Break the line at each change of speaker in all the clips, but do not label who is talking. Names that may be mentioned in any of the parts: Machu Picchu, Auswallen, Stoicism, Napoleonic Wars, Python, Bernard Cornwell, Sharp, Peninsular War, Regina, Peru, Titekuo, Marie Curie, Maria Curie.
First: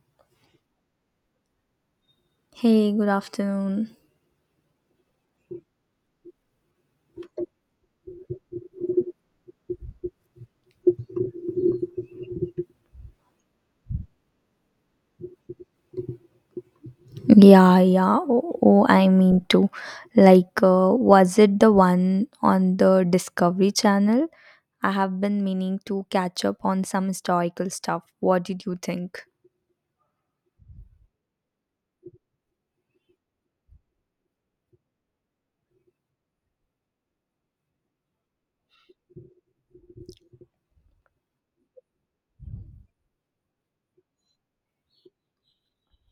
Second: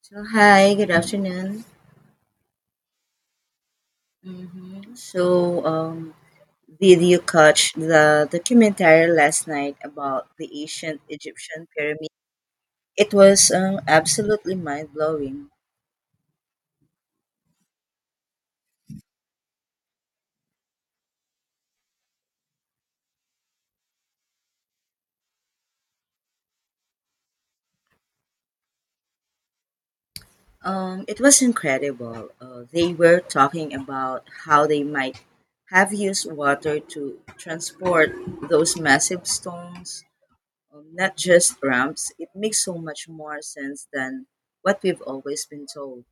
So hi, good afternoon.
Hey, good afternoon.
hmm So, um, did you catch the documentary last night about the ancient Egyptian pyramid? It was absolutely mind blowing.
Yeah, yeah. Oh, oh, I mean to. Was it the one on the Discovery Channel? I have been meaning to catch up on some historical stuff. What did you think?
It was incredible. They were talking about how they might have used water to transport those massive stones, not just ramps. It makes so much more sense than what we've always been told.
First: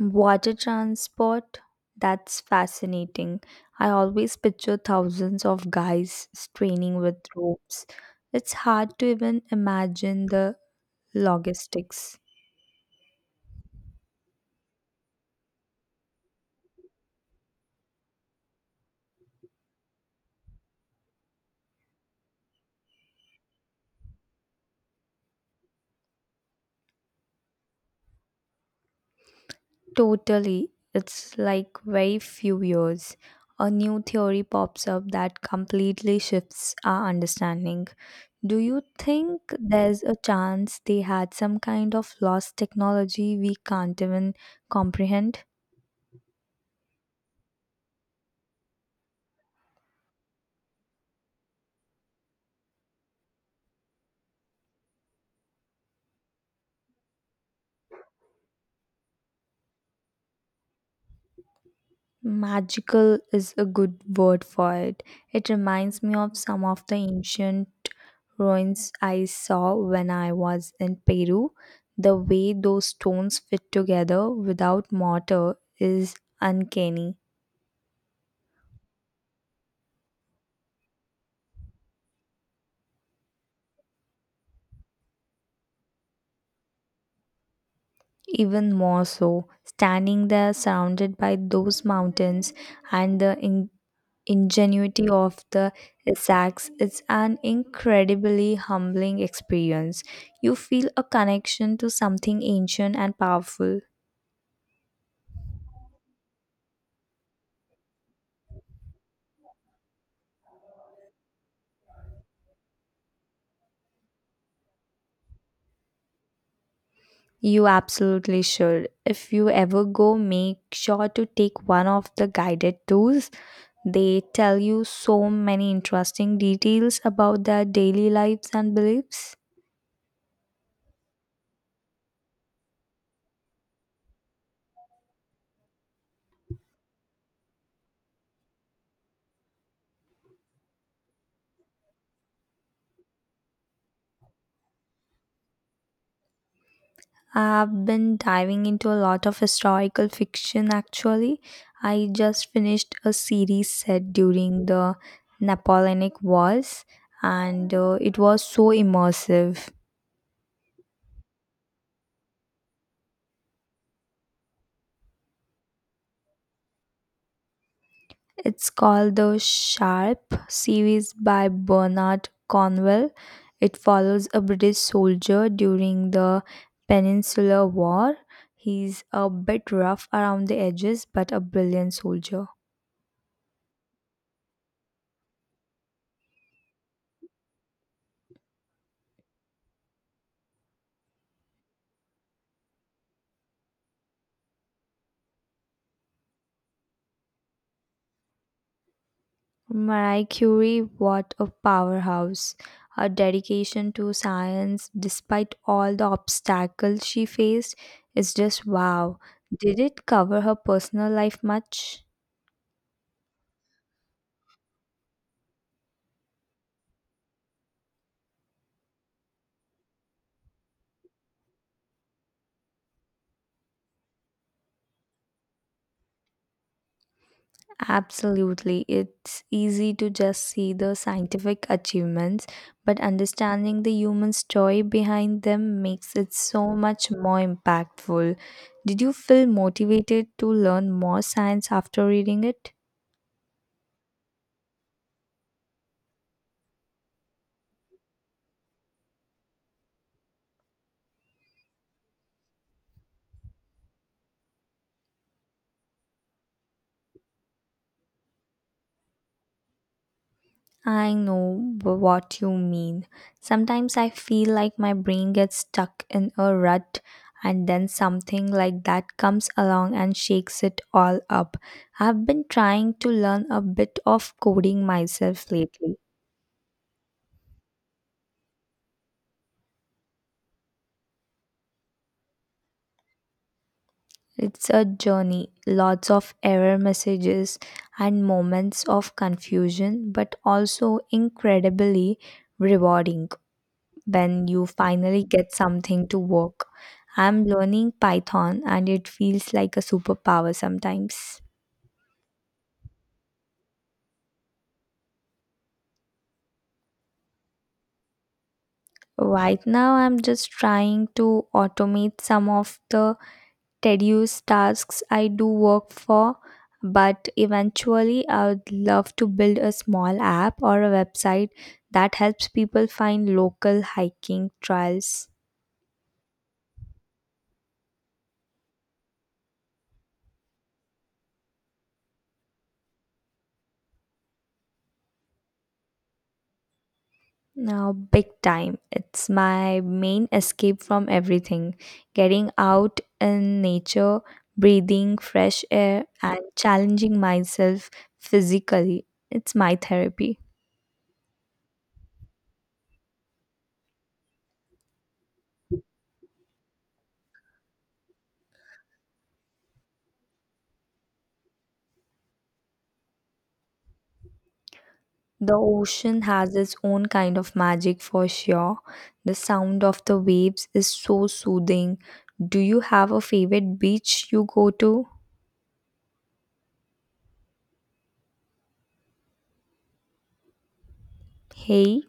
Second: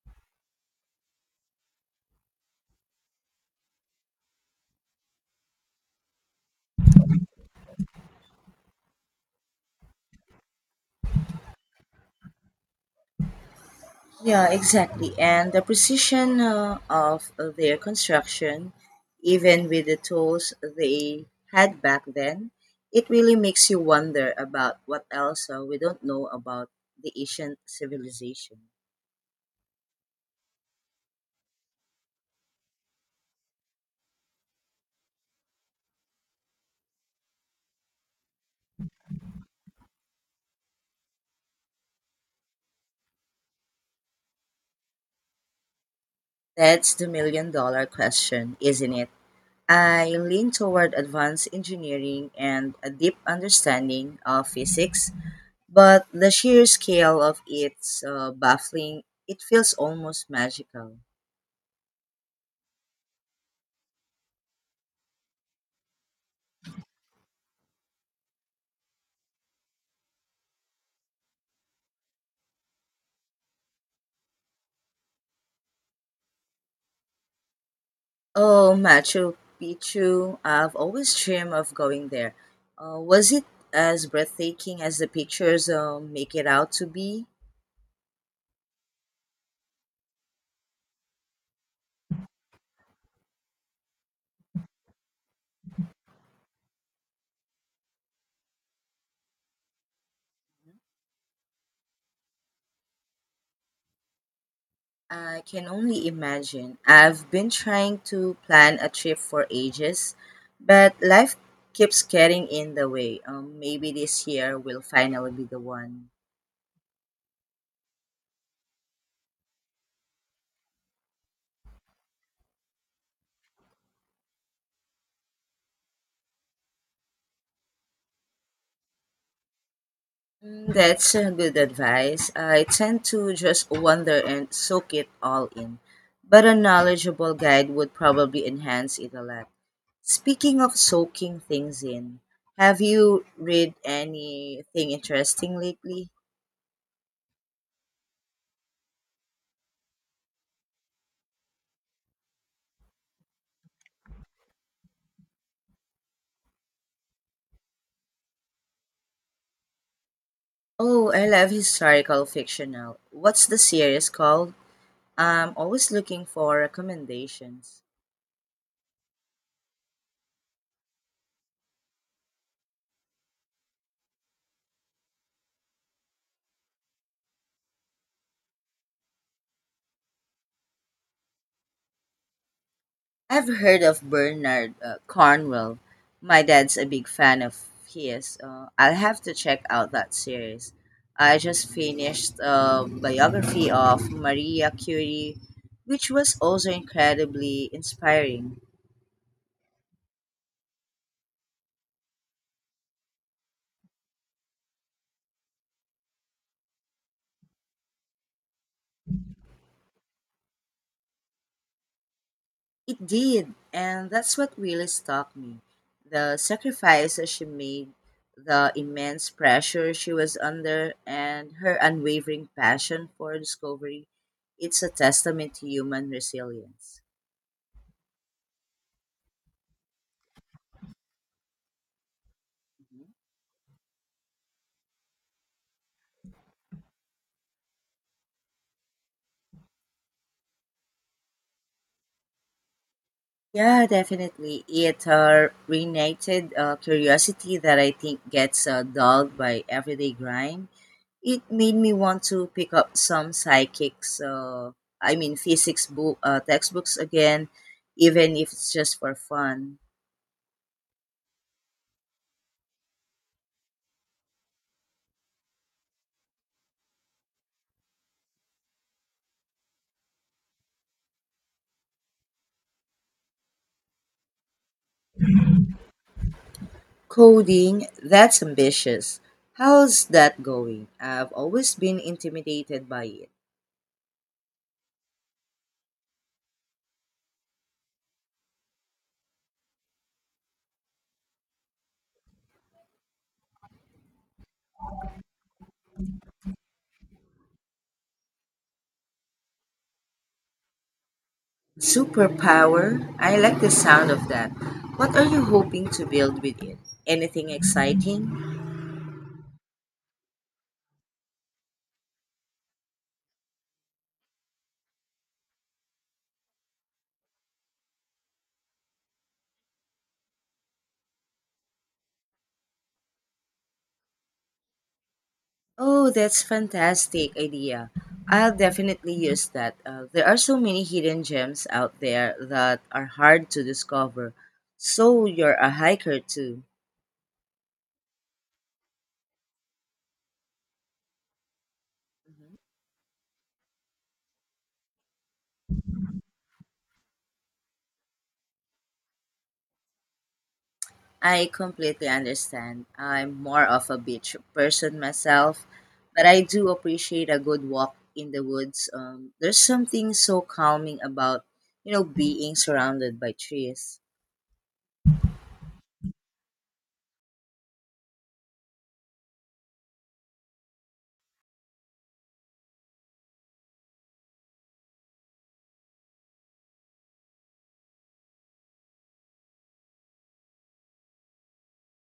Water transport? That's fascinating. I always picture thousands of guys straining with ropes. It's hard to even imagine the logistics.
Yeah, exactly. And the precision of their construction, even with the tools they had back then, it really makes you wonder about what else we don't know about the ancient civilization.
Totally. It's like very few years. A new theory pops up that completely shifts our understanding. Do you think there's a chance they had some kind of lost technology we can't even comprehend?
That's the million dollar question, isn't it? I lean toward advanced engineering and a deep understanding of physics, but the sheer scale of it's baffling. It feels almost magical.
Magical is a good word for it. It reminds me of some of the ancient ruins I saw when I was in Peru. The way those stones fit together without mortar is uncanny.
Oh, Machu Picchu. I've always dreamed of going there. Was it as breathtaking as the pictures make it out to be?
Even more so, standing there surrounded by those mountains and the ingenuity of the Essex, it's an incredibly humbling experience. You feel a connection to something ancient and powerful.
I can only imagine. I've been trying to plan a trip for ages, but life keeps getting in the way. Maybe this year will finally be the one.
You absolutely should. If you ever go, make sure to take one of the guided tours. They tell you so many interesting details about their daily lives and beliefs.
Mm, that's good advice. I tend to just wander and soak it all in, but a knowledgeable guide would probably enhance it a lot. Speaking of soaking things in, have you read anything interesting lately?
I've been diving into a lot of historical fiction actually. I just finished a series set during the Napoleonic Wars, and it was so immersive.
Oh, I love historical fiction now. What's the series called? I'm always looking for recommendations.
It's called the Sharp series by Bernard Cornwell. It follows a British soldier during the Peninsular War. He's a bit rough around the edges, but a brilliant soldier.
I've heard of Bernard Cornwell. My dad's a big fan of his. I'll have to check out that series. I just finished a biography of Maria Curie, which was also incredibly inspiring.
Marie Curie, what a powerhouse. Her dedication to science, despite all the obstacles she faced, is just wow. Did it cover her personal life much?
It did, and that's what really struck me. The sacrifices she made, the immense pressure she was under, and her unwavering passion for discovery. It's a testament to human resilience.
Absolutely. It's easy to just see the scientific achievements, but
Mhm.
understanding the human story behind them makes it so much more impactful. Did you feel motivated to learn more science after reading it?
Yeah, definitely. It reignited curiosity that I think gets dulled by everyday grind. It made me want to pick up some psychics, I mean physics textbooks again, even if it's just for fun.
I know what you mean. Sometimes I feel like my brain gets stuck in a rut, and then something like that comes along and shakes it all up. I've been trying to learn a bit of coding myself lately.
Coding, that's ambitious. How's that going? I've always been intimidated by it.
It's a journey, lots of error messages and moments of confusion, but also incredibly rewarding when you finally get something to work. I'm learning Python and it feels like a superpower sometimes.
Superpower, I like the sound of that. What are you hoping to build with it? Anything exciting?
Right now, I'm just trying to automate some of the tedious tasks I do work for, but eventually, I would love to build a small app or a website that helps people find local hiking trails.
Oh, that's fantastic idea. I'll definitely use that. There are so many hidden gems out there that are hard to discover. So you're a hiker too.
Now, big time. It's my main escape from everything. Getting out in nature, breathing fresh air, and challenging myself physically. It's my therapy.
I completely understand. I'm more of a beach person myself, but I do appreciate a good walk in the woods. There's something so calming about, being surrounded by trees.
The ocean has its own kind of magic for sure. The sound of the waves is so soothing. Do you have a favorite beach you go to? Hey,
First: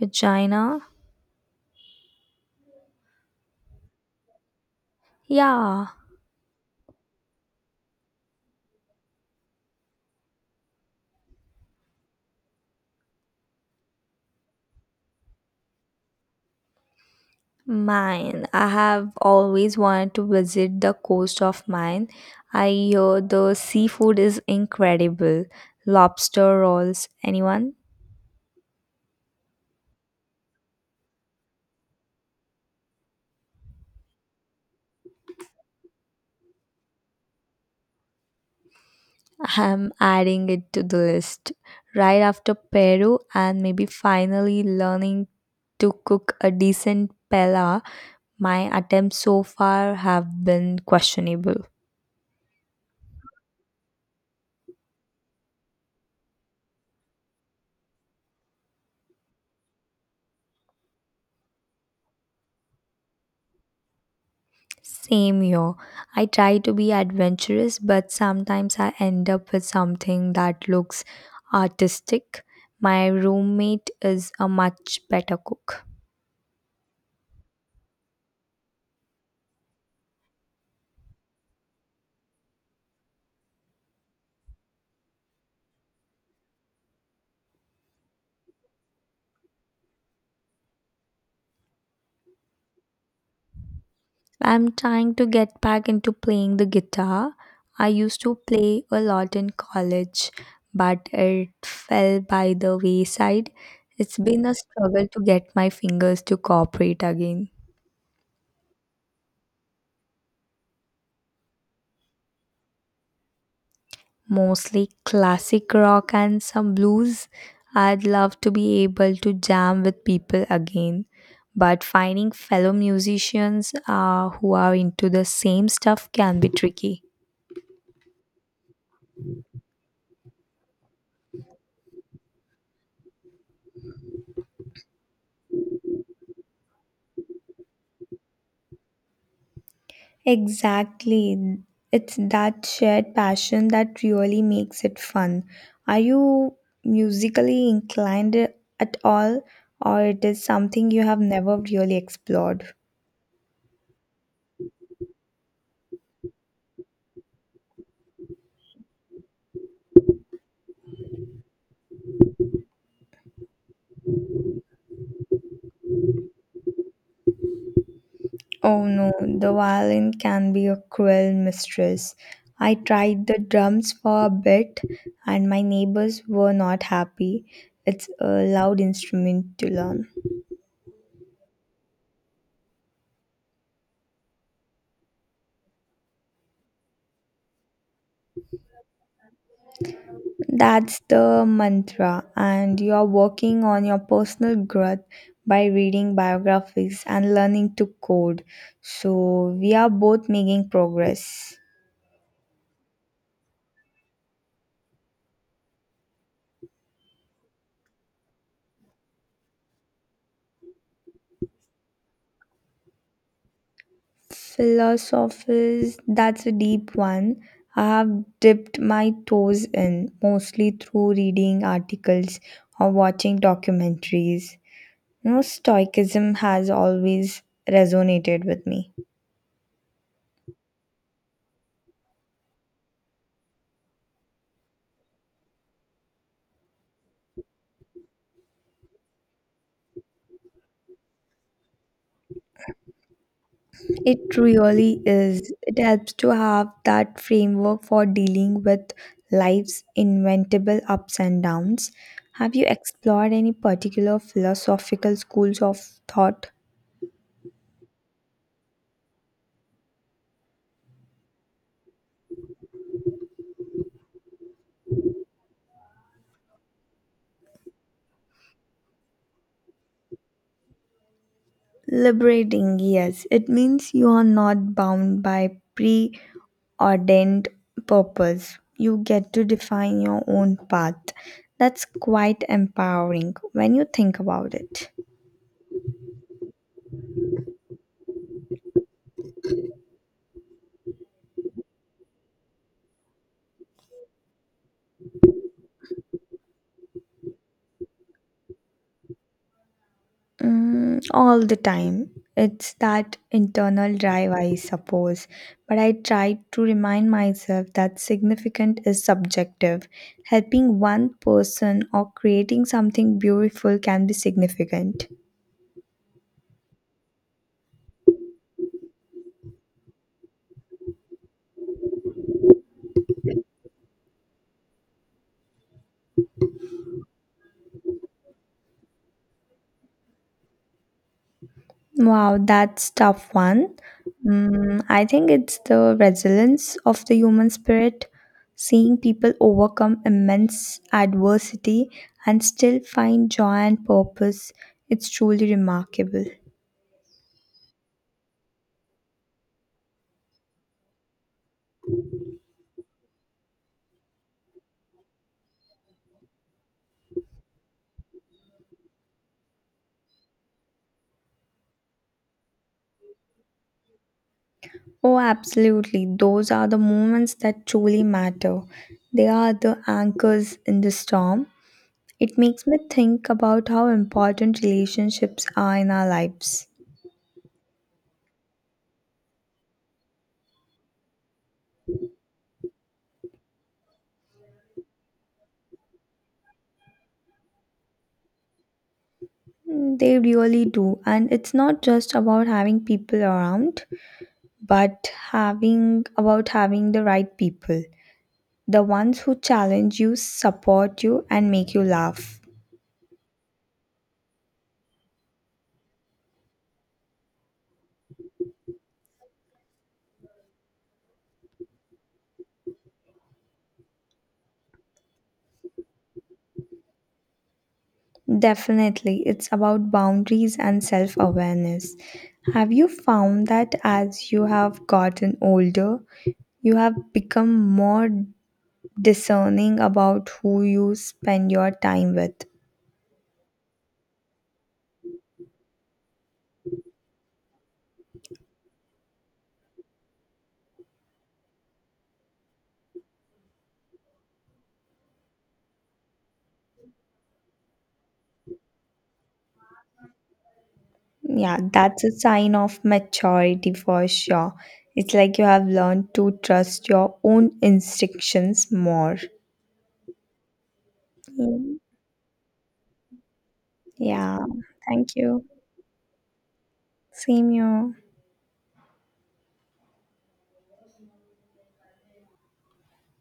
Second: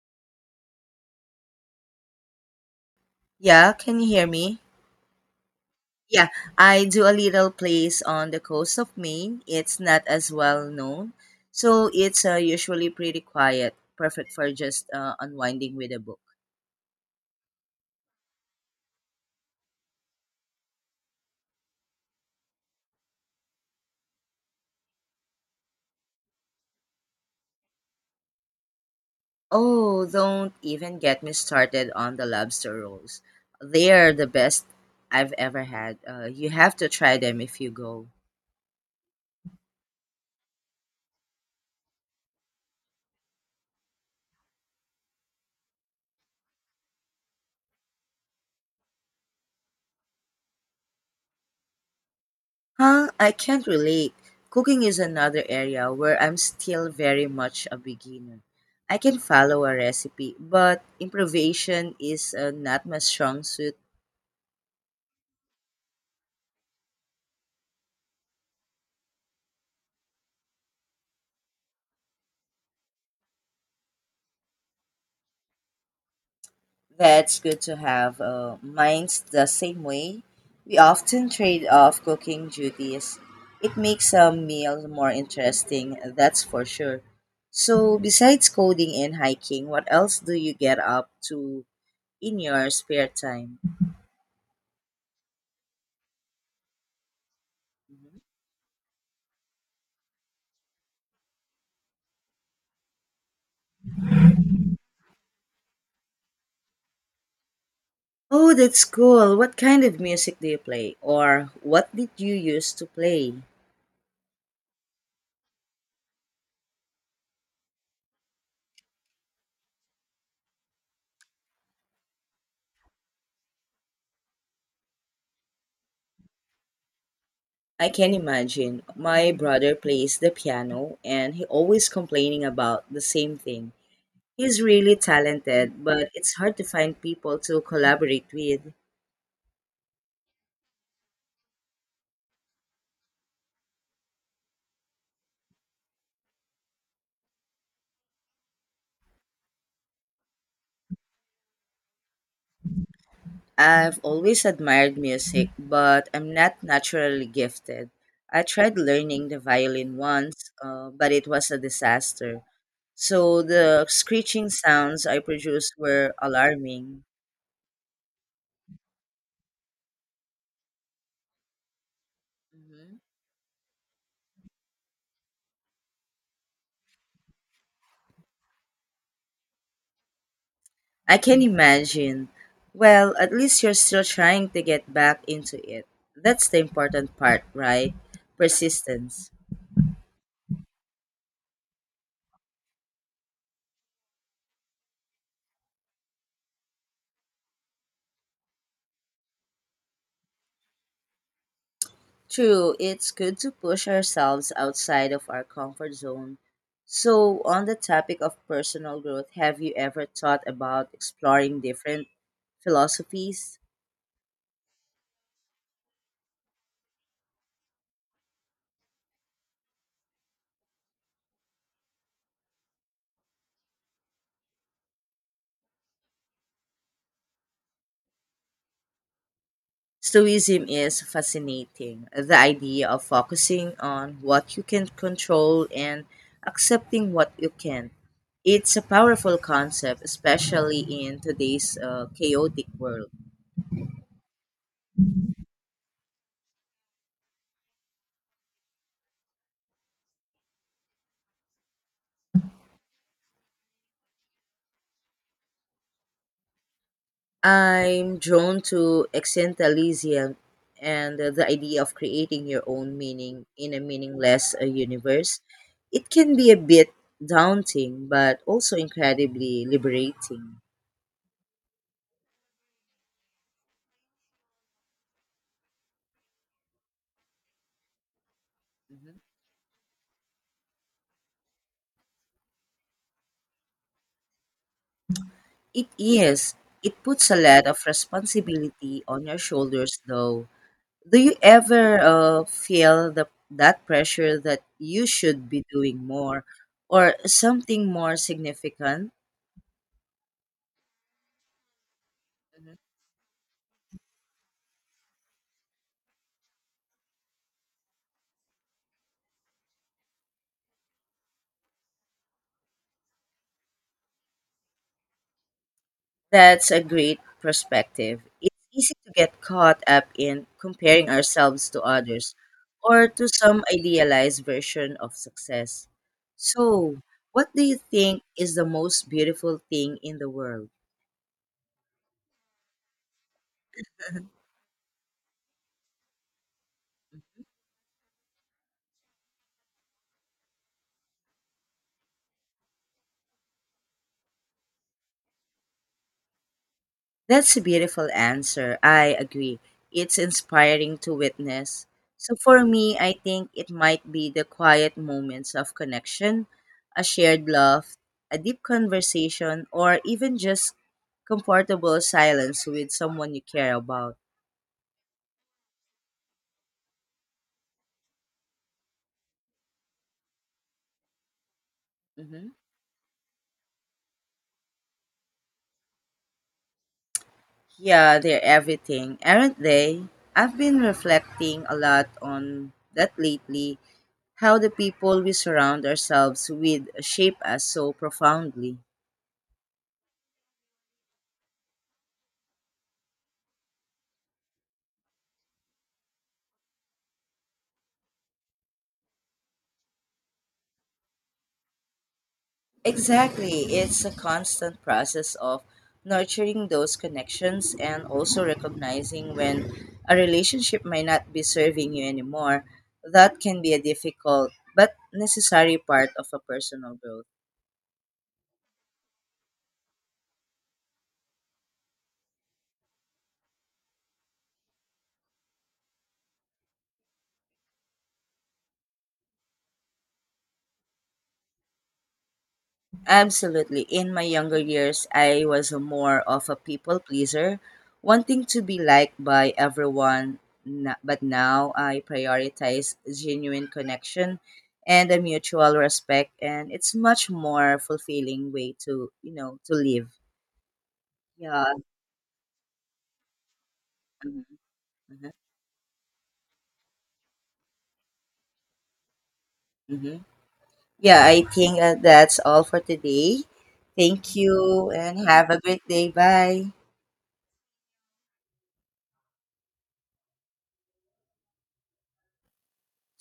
Regina?
Yeah, can you hear me?
Yeah.
Yeah, I do a little place on the coast of Maine. It's not as well known, so it's usually pretty quiet, perfect for just unwinding with a book.
Mine. I have always wanted to visit the coast of Mine. I hear the seafood is incredible. Lobster rolls. Anyone?
Oh, don't even get me started on the lobster rolls. They are the best I've ever had. You have to try them if you go.
I'm adding it to the list. Right after Peru, and maybe finally learning to cook a decent pella, my attempts so far have been questionable.
Huh? I can't relate. Cooking is another area where I'm still very much a beginner. I can follow a recipe, but improvisation is not my strong suit.
Same here. I try to be adventurous, but sometimes I end up with something that looks artistic. My roommate is a much better cook.
That's good to have minds the same way. We often trade off cooking duties. It makes a meal more interesting, that's for sure. So, besides coding and hiking, what else do you get up to in your spare time?
I'm trying to get back into playing the guitar. I used to play a lot in college, but it fell by the wayside. It's been a struggle to get my fingers to cooperate again.
Oh, that's cool. What kind of music do you play? Or what did you used to play?
Mostly classic rock and some blues. I'd love to be able to jam with people again, but finding fellow musicians who are into the same stuff can be tricky.
I can imagine. My brother plays the piano and he always complaining about the same thing. He's really talented, but it's hard to find people to collaborate with.
Exactly. It's that shared passion that really makes it fun. Are you musically inclined at all, or it is something you have never really explored?
I've always admired music, but I'm not naturally gifted. I tried learning the violin once, but it was a disaster. So the screeching sounds I produced were alarming.
Oh no, the violin can be a cruel mistress. I
Mm-hmm.
tried the drums for a bit and my neighbors were not happy. It's a loud instrument to learn.
I can imagine. Well, at least you're still trying to get back into it. That's the important part, right? Persistence.
That's the mantra, and you are working on your personal growth by reading biographies and learning to code. So, we are both making progress.
True, it's good to push ourselves outside of our comfort zone. So, on the topic of personal growth, have you ever thought about exploring different philosophies?
Philosophies, that's a deep one. I have dipped my toes in mostly through reading articles or watching documentaries. You know, Stoicism has always resonated with me.
Stoicism is fascinating. The idea of focusing on what you can control and accepting what you can't. It's a powerful concept, especially in today's chaotic world.
It really is. It helps to have that framework for dealing with life's inevitable ups and downs. Have you explored any particular philosophical schools of thought?
I'm drawn to existentialism and the idea of creating your own meaning in a meaningless universe. It can be a bit daunting, but also incredibly liberating.
Liberating, yes. It means you are not bound by preordained purpose. You
Mhm.
get to define your own path. That's quite empowering when you think about it.
It is. It puts a lot of responsibility on your shoulders, though. Do you ever feel that pressure that you should be doing more or something more significant?
All the time. It's
Mhm.
that internal drive, I suppose. But I try to remind myself that significant is subjective. Helping one person or creating something beautiful can be significant.
That's a great perspective. It's easy to get caught up in comparing ourselves to others or to some idealized version of success. So, what do you think is the most beautiful thing in the world?
Wow, that's tough one. I think it's the resilience of the human spirit, seeing people overcome immense adversity and still find joy and purpose. It's truly remarkable.
That's a beautiful answer. I agree. It's inspiring to witness. So for me, I think it might be the quiet moments of connection, a shared laugh, a deep conversation, or even just comfortable silence with someone you care about.
Oh, absolutely. Those are the moments that truly matter. They are the anchors in the storm. It
hmm
makes me think about how important relationships are in our lives.
Yeah, they're everything, aren't they? I've been reflecting a lot on that lately, how the people we surround ourselves with shape us so profoundly.
Mm, they really do. And it's not just about having people around, but having the right people. The ones who challenge you, support you, and make you laugh.
Exactly. It's a constant process of nurturing those connections and also recognizing when a relationship might not be serving you anymore. That can be a difficult but necessary part of a personal growth.
Definitely, it's about boundaries and self awareness. Have you found that as you have gotten older, you have become more discerning about who you spend your time with?
Absolutely. In my younger years, I was a more of a people pleaser, wanting to be liked by everyone. But now I prioritize genuine connection and a mutual respect, and it's much more fulfilling way to to live.
Yeah,
Yeah.
that's a sign of maturity for
Mhm.
sure. It's
Mhm.
like you have learned to trust your own instinctions more.
Mhm. Yeah. I
Mm.
think that's all for today. Thank
Yeah,
you,
thank
and
you.
have a great day. Bye.
Same you.